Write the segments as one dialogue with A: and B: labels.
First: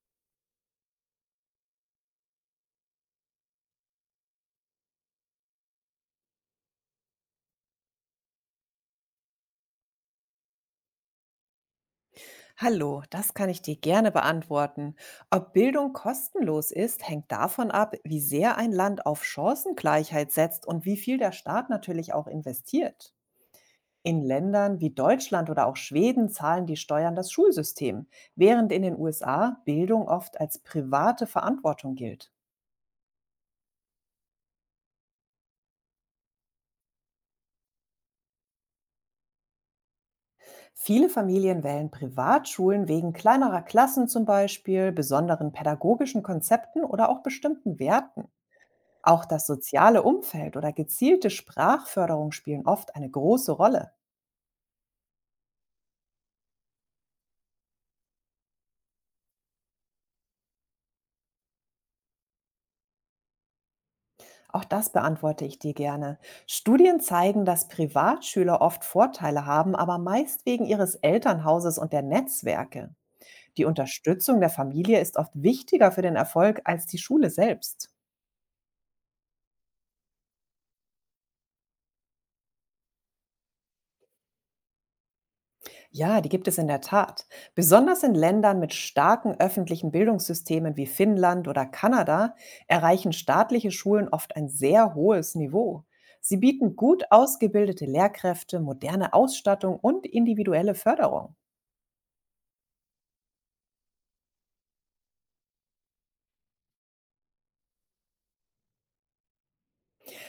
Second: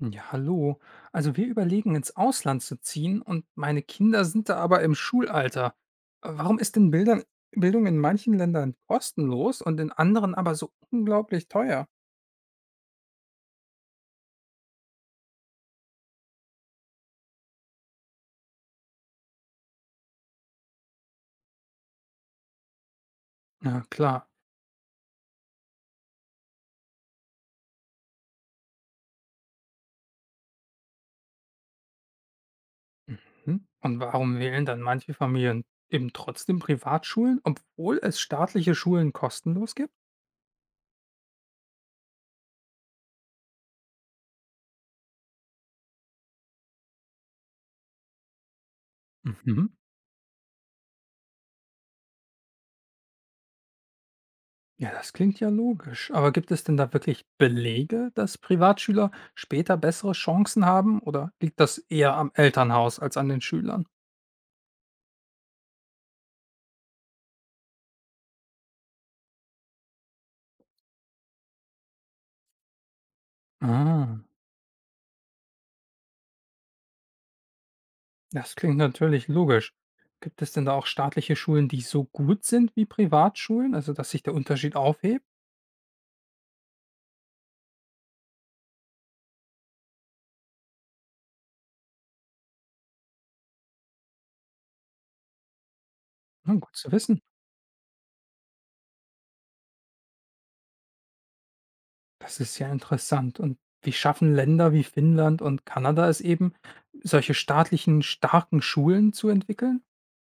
A: Ja, hallo. Also wir überlegen, ins Ausland zu ziehen, und meine Kinder sind da aber im Schulalter. Warum ist denn Bildung in manchen Ländern kostenlos und in anderen aber so unglaublich teuer?
B: Hallo, das kann ich dir gerne beantworten. Ob Bildung kostenlos ist, hängt davon ab, wie sehr ein Land auf Chancengleichheit setzt und wie viel der Staat natürlich auch investiert.
A: Na klar.
B: In Ländern wie Deutschland oder auch Schweden zahlen die Steuern das Schulsystem, während in den USA Bildung oft als private Verantwortung gilt.
A: Mhm. Und warum wählen dann manche Familien eben trotzdem Privatschulen, obwohl es staatliche Schulen kostenlos gibt?
B: Viele Familien wählen Privatschulen wegen kleinerer Klassen zum Beispiel, besonderen pädagogischen Konzepten oder auch bestimmten Werten. Auch das
A: Mhm.
B: soziale Umfeld oder gezielte Sprachförderung spielen oft eine große Rolle.
A: Ja, das klingt ja logisch. Aber gibt es denn da wirklich Belege, dass Privatschüler später bessere Chancen haben, oder liegt das eher am Elternhaus als an den Schülern?
B: Auch das beantworte ich dir gerne. Studien zeigen, dass Privatschüler oft Vorteile haben, aber meist wegen ihres Elternhauses und der Netzwerke. Die
A: Ah,
B: Unterstützung der Familie ist oft wichtiger für den Erfolg als die Schule selbst.
A: das klingt natürlich logisch. Gibt es denn da auch staatliche Schulen, die so gut sind wie Privatschulen, also dass sich der Unterschied aufhebt?
B: Ja, die gibt es in der Tat. Besonders in Ländern mit starken öffentlichen Bildungssystemen wie Finnland oder Kanada erreichen staatliche Schulen oft ein sehr hohes Niveau. Sie
A: Hm, gut
B: bieten
A: zu
B: gut
A: wissen.
B: ausgebildete Lehrkräfte, moderne Ausstattung und individuelle Förderung.
A: Das ist ja interessant. Und wie schaffen Länder wie Finnland und Kanada es eben, solche staatlichen starken Schulen zu entwickeln?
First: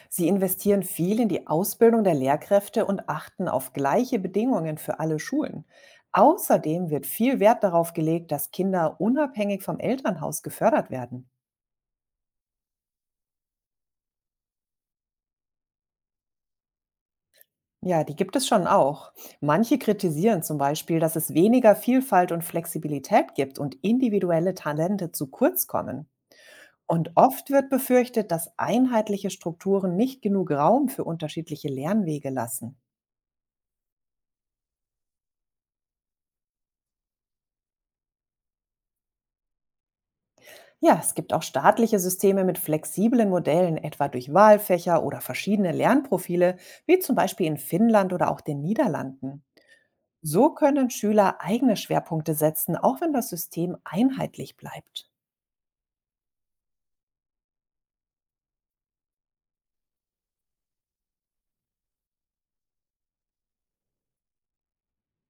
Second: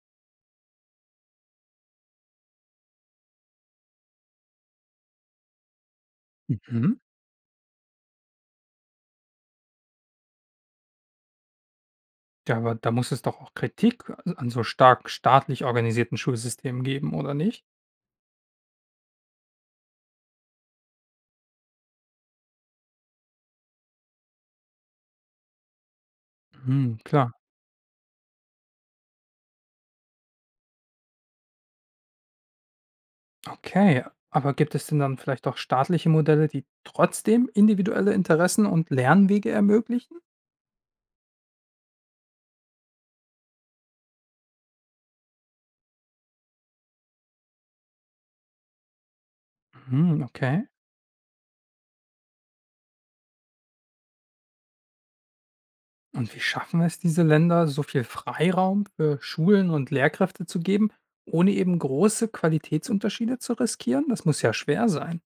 B: Sie investieren viel in die Ausbildung der Lehrkräfte und achten auf gleiche Bedingungen für alle Schulen. Außerdem
A: Mhm.
B: wird viel Wert darauf gelegt, dass Kinder unabhängig vom Elternhaus gefördert werden.
A: Ja, aber da muss es doch auch Kritik an so stark staatlich organisierten Schulsystemen geben, oder nicht?
B: Ja, die gibt es schon auch. Manche kritisieren zum Beispiel, dass es weniger Vielfalt und Flexibilität gibt und individuelle Talente zu kurz kommen.
A: Hm,
B: Und
A: klar.
B: oft wird befürchtet, dass einheitliche Strukturen nicht genug Raum für unterschiedliche Lernwege lassen.
A: Okay, aber gibt es denn dann vielleicht auch staatliche Modelle, die trotzdem individuelle Interessen und Lernwege ermöglichen?
B: Ja, es gibt auch staatliche Systeme mit flexiblen Modellen, etwa durch Wahlfächer oder verschiedene Lernprofile, wie zum Beispiel in Finnland oder auch den Niederlanden.
A: Mhm,
B: So
A: okay.
B: können Schüler eigene Schwerpunkte setzen, auch wenn das System einheitlich bleibt.
A: Und wie schaffen es diese Länder, so viel Freiraum für Schulen und Lehrkräfte zu geben, ohne eben große Qualitätsunterschiede zu riskieren? Das muss ja schwer sein.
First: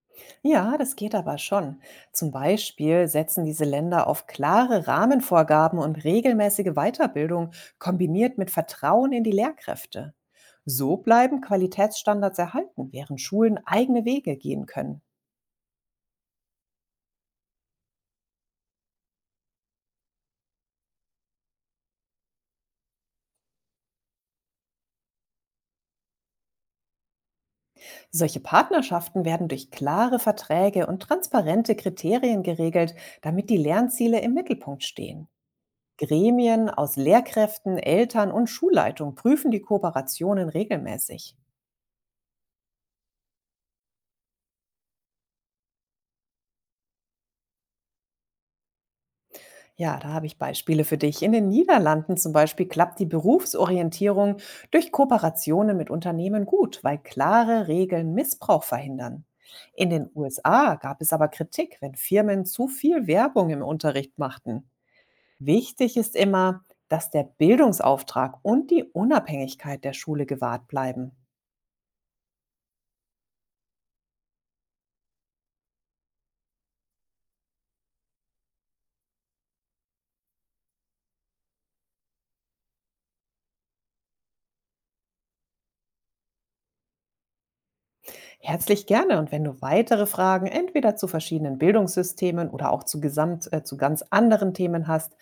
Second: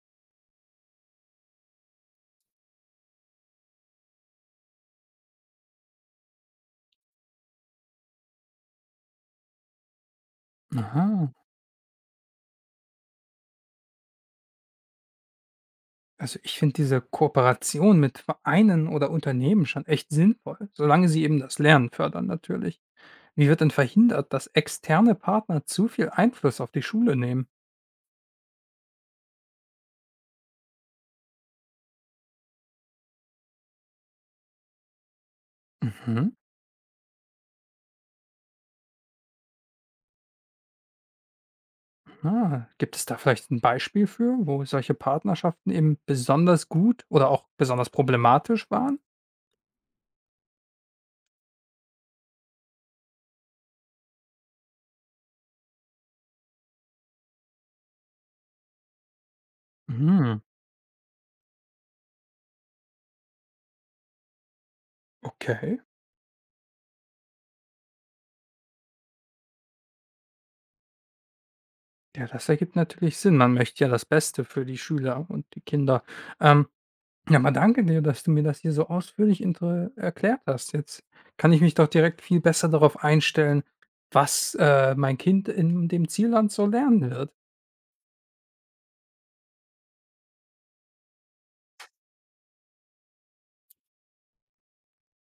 B: Ja, das geht aber schon. Zum Beispiel setzen diese Länder auf klare Rahmenvorgaben und regelmäßige Weiterbildung kombiniert mit Vertrauen in die Lehrkräfte. So
A: Aha.
B: bleiben Qualitätsstandards erhalten, während Schulen eigene Wege gehen können.
A: Also ich finde diese Kooperation mit Vereinen oder Unternehmen schon echt sinnvoll, solange sie eben das Lernen fördern natürlich. Wie wird denn verhindert, dass externe Partner zu viel Einfluss auf die Schule nehmen?
B: Solche Partnerschaften werden durch klare Verträge und transparente Kriterien geregelt, damit die Lernziele im Mittelpunkt stehen.
A: Mhm.
B: Gremien aus Lehrkräften, Eltern und Schulleitung prüfen die Kooperationen regelmäßig.
A: Ah, gibt es da vielleicht ein Beispiel für, wo solche Partnerschaften eben besonders gut oder auch besonders problematisch waren?
B: Ja, da habe ich Beispiele für dich. In den Niederlanden zum Beispiel klappt die Berufsorientierung durch Kooperationen mit Unternehmen gut, weil klare Regeln Missbrauch verhindern. In den
A: Mhm,
B: USA gab es aber Kritik, wenn Firmen zu viel Werbung im Unterricht machten.
A: okay.
B: Wichtig ist immer, dass der Bildungsauftrag und die Unabhängigkeit der Schule gewahrt bleiben.
A: Ja, das ergibt natürlich Sinn. Man möchte ja das Beste für die Schüler und die Kinder. Ähm, ja, mal danke dir, dass du mir das hier so ausführlich inter erklärt hast. Jetzt kann ich mich doch direkt viel besser darauf einstellen, was, mein Kind in dem Zielland so lernen wird.
B: Herzlich gerne, und wenn du weitere Fragen entweder zu verschiedenen Bildungssystemen oder auch zu, gesamt, zu ganz anderen Themen hast,